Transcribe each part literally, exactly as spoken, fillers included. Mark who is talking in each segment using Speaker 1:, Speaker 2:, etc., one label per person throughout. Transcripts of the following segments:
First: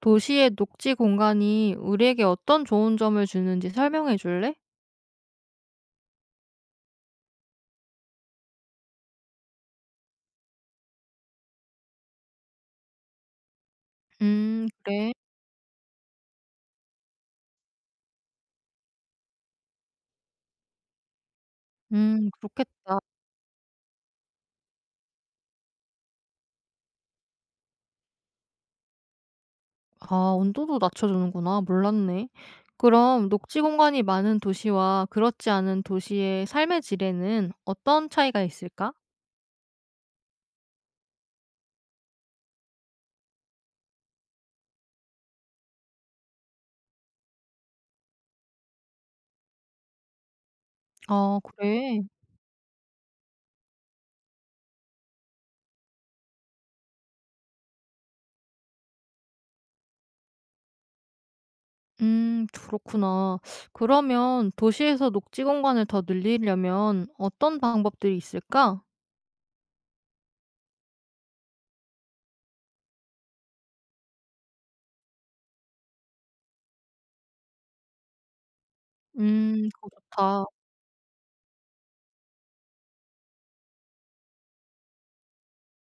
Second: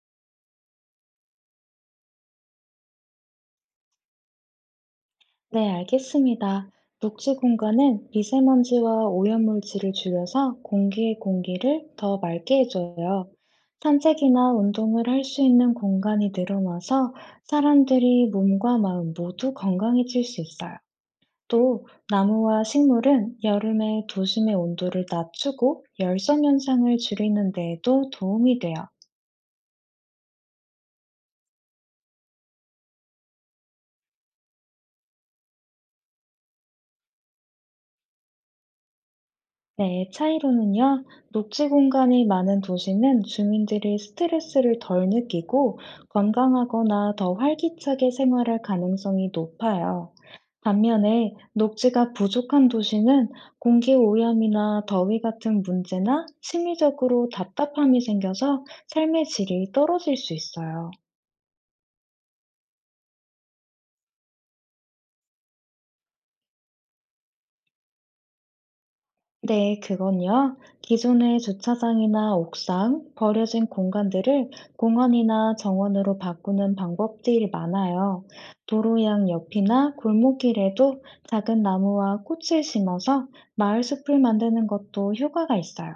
Speaker 1: 도시의 녹지 공간이 우리에게 어떤 좋은 점을 주는지 설명해 줄래?
Speaker 2: 네, 알겠습니다. 녹지 공간은 미세먼지와 오염물질을 줄여서 공기의 공기를 더 맑게 해줘요. 산책이나
Speaker 1: 음,
Speaker 2: 운동을
Speaker 1: 그래.
Speaker 2: 할 수 있는 공간이 늘어나서 사람들이 몸과 마음 모두 건강해질 수 있어요. 또,
Speaker 1: 음,
Speaker 2: 나무와
Speaker 1: 그렇겠다.
Speaker 2: 식물은 여름에 도심의 온도를 낮추고 열선 현상을 줄이는 데에도 도움이 돼요.
Speaker 1: 아, 온도도 낮춰주는구나. 몰랐네. 그럼 녹지 공간이 많은 도시와 그렇지 않은 도시의 삶의 질에는 어떤 차이가 있을까?
Speaker 2: 네, 차이로는요, 녹지 공간이 많은 도시는 주민들이 스트레스를 덜 느끼고 건강하거나 더 활기차게 생활할 가능성이 높아요. 반면에
Speaker 1: 아, 그래.
Speaker 2: 녹지가 부족한 도시는 공기 오염이나 더위 같은 문제나 심리적으로 답답함이 생겨서 삶의 질이 떨어질 수 있어요.
Speaker 1: 음, 그렇구나. 그러면 도시에서 녹지 공간을 더 늘리려면 어떤 방법들이 있을까?
Speaker 2: 네, 그건요. 기존의 주차장이나 옥상, 버려진 공간들을 공원이나 정원으로 바꾸는 방법들이 많아요. 도로양
Speaker 1: 음, 그거
Speaker 2: 옆이나
Speaker 1: 좋다.
Speaker 2: 골목길에도 작은 나무와 꽃을 심어서 마을 숲을 만드는 것도 효과가 있어요.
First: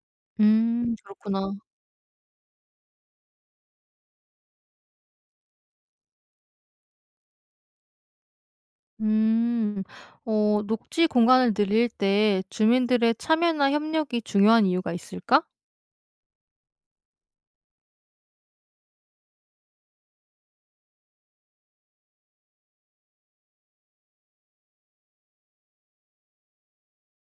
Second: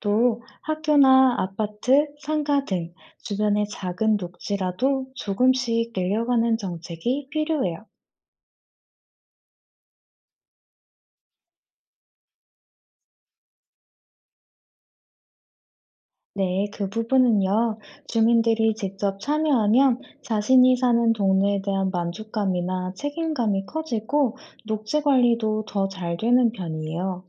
Speaker 2: 또
Speaker 1: 음,
Speaker 2: 학교나
Speaker 1: 그렇구나.
Speaker 2: 아파트, 상가 등 주변의 작은 녹지라도 조금씩 늘려가는 정책이 필요해요.
Speaker 1: 음, 어, 녹지 공간을 늘릴 때 주민들의 참여나 협력이 중요한 이유가 있을까?
Speaker 2: 네, 그 부분은요. 주민들이 직접 참여하면 자신이 사는 동네에 대한 만족감이나 책임감이 커지고 녹지 관리도 더 잘 되는 편이에요.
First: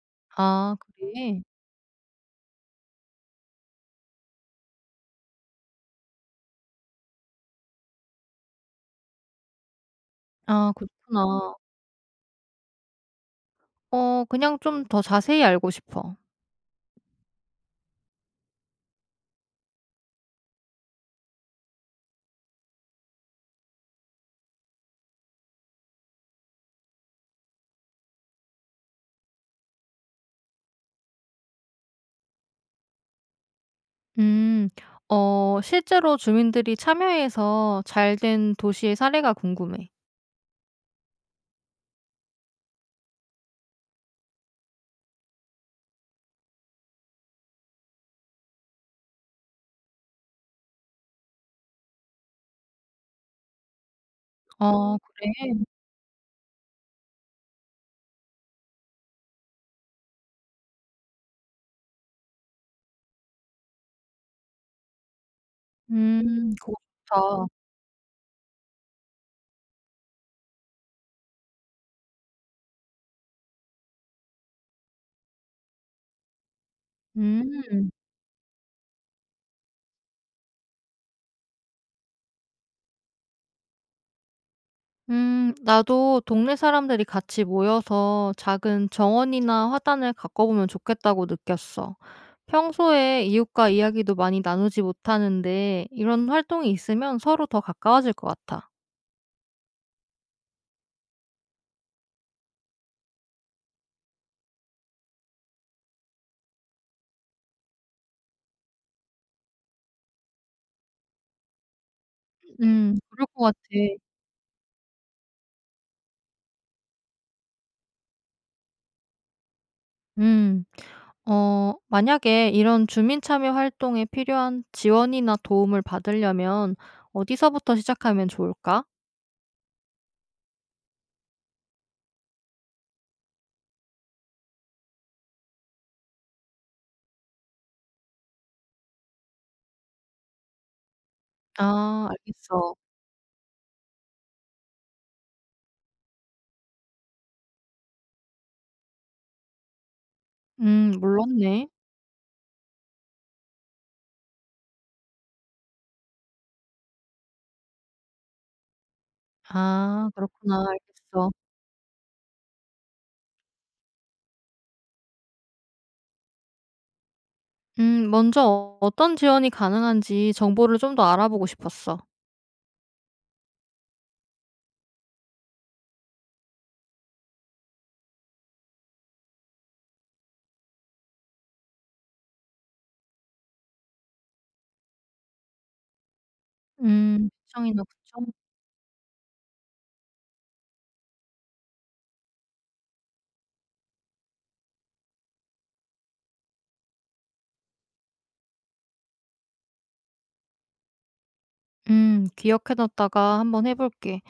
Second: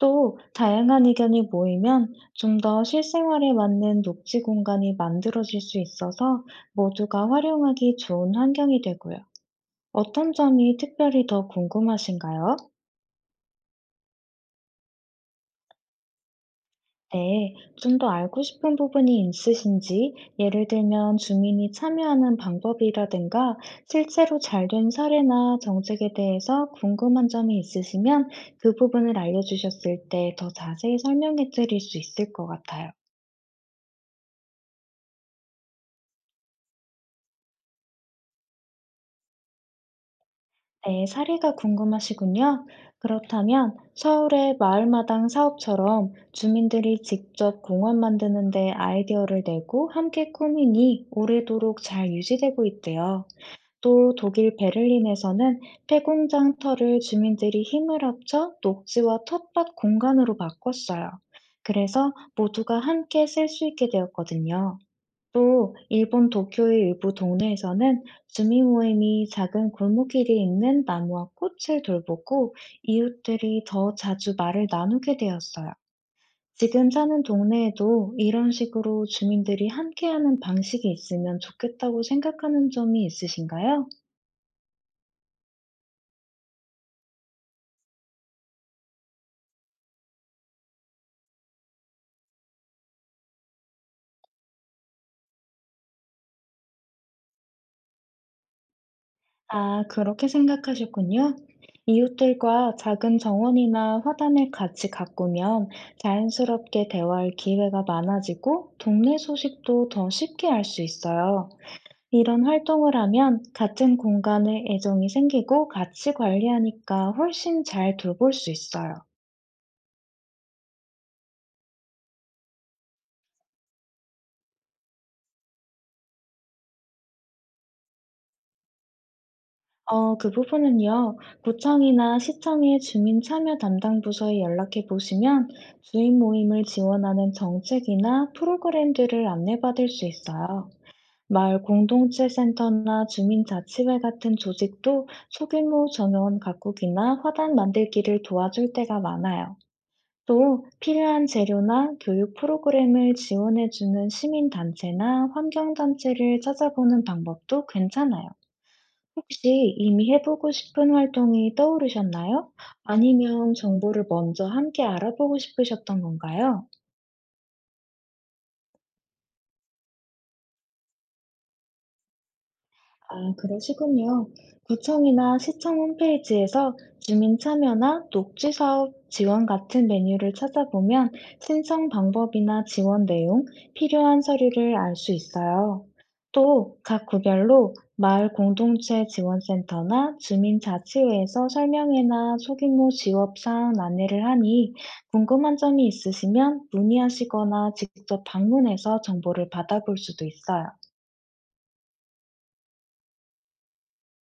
Speaker 2: 또
Speaker 1: 아,
Speaker 2: 다양한 의견이
Speaker 1: 그래.
Speaker 2: 모이면 좀 더 실생활에 맞는 녹지 공간이 만들어질 수 있어서 모두가 활용하기 좋은 환경이 되고요. 어떤
Speaker 1: 아,
Speaker 2: 점이 특별히 더
Speaker 1: 그렇구나.
Speaker 2: 궁금하신가요?
Speaker 1: 어, 그냥 좀 더 자세히 알고 싶어.
Speaker 2: 네, 좀 더 알고 싶은 부분이 있으신지, 예를 들면 주민이 참여하는 방법이라든가, 실제로 잘 된 사례나 정책에 대해서 궁금한 점이 있으시면 그 부분을 알려주셨을 때 더 자세히 설명해 드릴 수 있을 것 같아요.
Speaker 1: 음, 어, 실제로 주민들이 참여해서 잘된 도시의 사례가 궁금해.
Speaker 2: 네, 사례가 궁금하시군요. 그렇다면 서울의 마을마당 사업처럼 주민들이 직접 공원 만드는데 아이디어를 내고 함께 꾸미니 오래도록 잘 유지되고 있대요. 또 독일
Speaker 1: 어, 그래.
Speaker 2: 베를린에서는 폐공장 터를 주민들이 힘을 합쳐 녹지와 텃밭 공간으로 바꿨어요. 그래서 모두가 함께 쓸 수 있게 되었거든요. 또 일본
Speaker 1: 음, 그거
Speaker 2: 도쿄의 일부
Speaker 1: 좋다.
Speaker 2: 동네에서는 주민 모임이 작은 골목길에 있는 나무와 꽃을 돌보고 이웃들이 더 자주 말을 나누게 되었어요. 지금 사는
Speaker 1: 음.
Speaker 2: 동네에도 이런 식으로 주민들이 함께하는 방식이 있으면 좋겠다고 생각하는 점이 있으신가요?
Speaker 1: 음, 나도 동네 사람들이 같이 모여서 작은 정원이나 화단을 가꿔보면 좋겠다고 느꼈어. 평소에 이웃과 이야기도 많이 나누지 못하는데 이런 활동이 있으면 서로 더 가까워질 것 같아.
Speaker 2: 아, 그렇게 생각하셨군요. 이웃들과 작은 정원이나 화단을 같이 가꾸면 자연스럽게 대화할 기회가 많아지고 동네 소식도 더 쉽게 알 수 있어요. 이런 활동을
Speaker 1: 음, 그럴
Speaker 2: 하면
Speaker 1: 것 같아.
Speaker 2: 같은 공간에 애정이 생기고 같이 관리하니까 훨씬 잘 돌볼 수 있어요.
Speaker 1: 음, 어, 만약에 이런 주민 참여 활동에 필요한 지원이나 도움을 받으려면 어디서부터 시작하면 좋을까?
Speaker 2: 어, 그 부분은요, 구청이나 시청의 주민 참여 담당 부서에 연락해 보시면 주민 모임을 지원하는 정책이나 프로그램들을 안내받을 수 있어요. 마을
Speaker 1: 아,
Speaker 2: 공동체
Speaker 1: 알겠어.
Speaker 2: 센터나 주민자치회 같은 조직도 소규모 정원 가꾸기나 화단 만들기를 도와줄 때가 많아요. 또
Speaker 1: 음,
Speaker 2: 필요한
Speaker 1: 몰랐네.
Speaker 2: 재료나 교육 프로그램을 지원해주는 시민단체나 환경단체를 찾아보는 방법도 괜찮아요. 혹시
Speaker 1: 아,
Speaker 2: 이미 해보고
Speaker 1: 그렇구나.
Speaker 2: 싶은
Speaker 1: 알겠어.
Speaker 2: 활동이 떠오르셨나요? 아니면 정보를 먼저 함께 알아보고 싶으셨던 건가요?
Speaker 1: 음 먼저 어떤 지원이 가능한지 정보를 좀 더 알아보고 싶었어.
Speaker 2: 아, 그러시군요. 구청이나 시청 홈페이지에서 주민 참여나 녹지 사업 지원 같은 메뉴를 찾아보면 신청 방법이나 지원 내용, 필요한 서류를 알 수 있어요. 또 각
Speaker 1: 음
Speaker 2: 구별로
Speaker 1: 시청이나 구청?
Speaker 2: 마을 공동체 지원센터나 주민 자치회에서 설명회나 소규모 지원 사항 안내를 하니 궁금한 점이 있으시면 문의하시거나 직접 방문해서 정보를 받아볼 수도 있어요.
Speaker 1: 음 기억해 놨다가 한번 해 볼게.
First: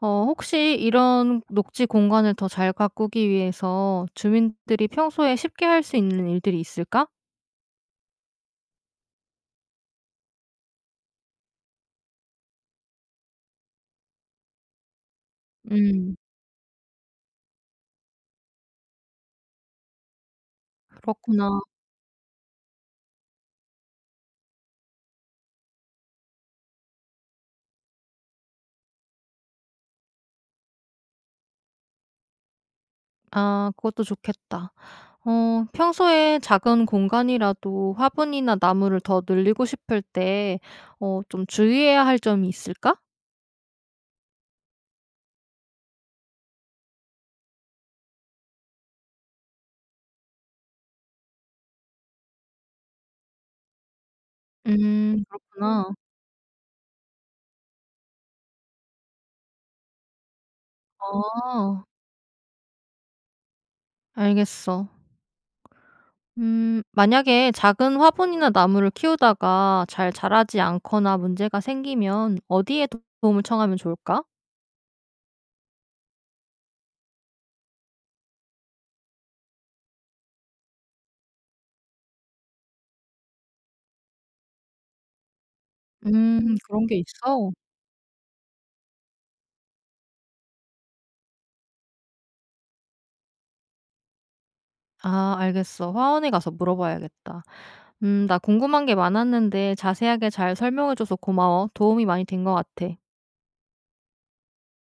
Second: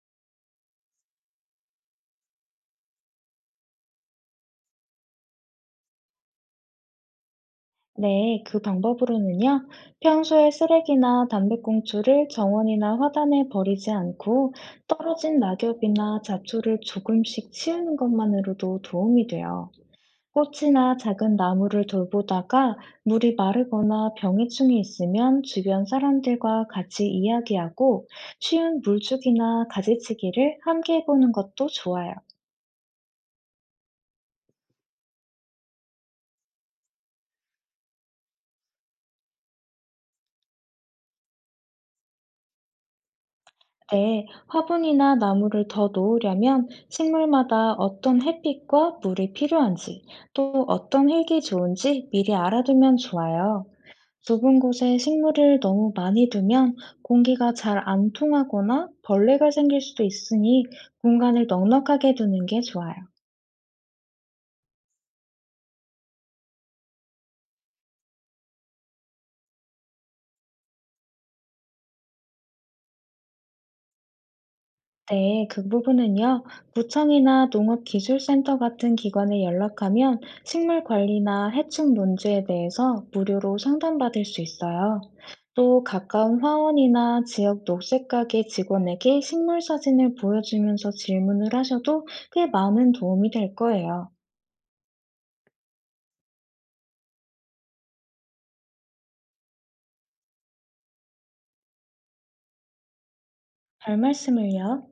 Speaker 1: 어, 혹시 이런 녹지 공간을 더 잘 가꾸기 위해서 주민들이 평소에 쉽게 할 수 있는 일들이 있을까?
Speaker 2: 네, 그 방법으로는요, 평소에 쓰레기나 담배꽁초를 정원이나 화단에 버리지 않고 떨어진
Speaker 1: 음
Speaker 2: 낙엽이나 잡초를 조금씩 치우는 것만으로도 도움이 돼요. 꽃이나 작은
Speaker 1: 그렇구나.
Speaker 2: 나무를 돌보다가 물이 마르거나 병해충이 있으면 주변 사람들과 같이 이야기하고 쉬운 물주기나 가지치기를 함께 해보는 것도 좋아요.
Speaker 1: 아, 그것도 좋겠다. 어, 평소에 작은 공간이라도 화분이나 나무를 더 늘리고 싶을 때 어, 좀 주의해야 할 점이 있을까?
Speaker 2: 네, 화분이나 나무를 더 놓으려면 식물마다 어떤 햇빛과 물이 필요한지, 또 어떤 흙이 좋은지 미리 알아두면 좋아요. 좁은 곳에
Speaker 1: 음
Speaker 2: 식물을 너무
Speaker 1: 그렇구나.
Speaker 2: 많이 두면 공기가 잘 안 통하거나 벌레가 생길 수도 있으니 공간을
Speaker 1: 아.
Speaker 2: 넉넉하게 두는 게 좋아요.
Speaker 1: 알겠어. 음, 만약에 작은 화분이나 나무를 키우다가 잘 자라지 않거나 문제가 생기면 어디에 도- 도움을 청하면 좋을까?
Speaker 2: 네, 그 부분은요, 구청이나 농업기술센터 같은 기관에 연락하면 식물 관리나 해충 문제에 대해서 무료로 상담받을 수 있어요. 또 가까운
Speaker 1: 음, 그런 게
Speaker 2: 화원이나
Speaker 1: 있어.
Speaker 2: 지역 녹색가게 직원에게 식물 사진을 보여주면서 질문을 하셔도 꽤 많은 도움이 될 거예요.
Speaker 1: 아, 알겠어. 화원에 가서 물어봐야겠다. 음, 나 궁금한 게 많았는데 자세하게 잘 설명해줘서 고마워. 도움이 많이 된 것 같아.
Speaker 2: 별 말씀을요.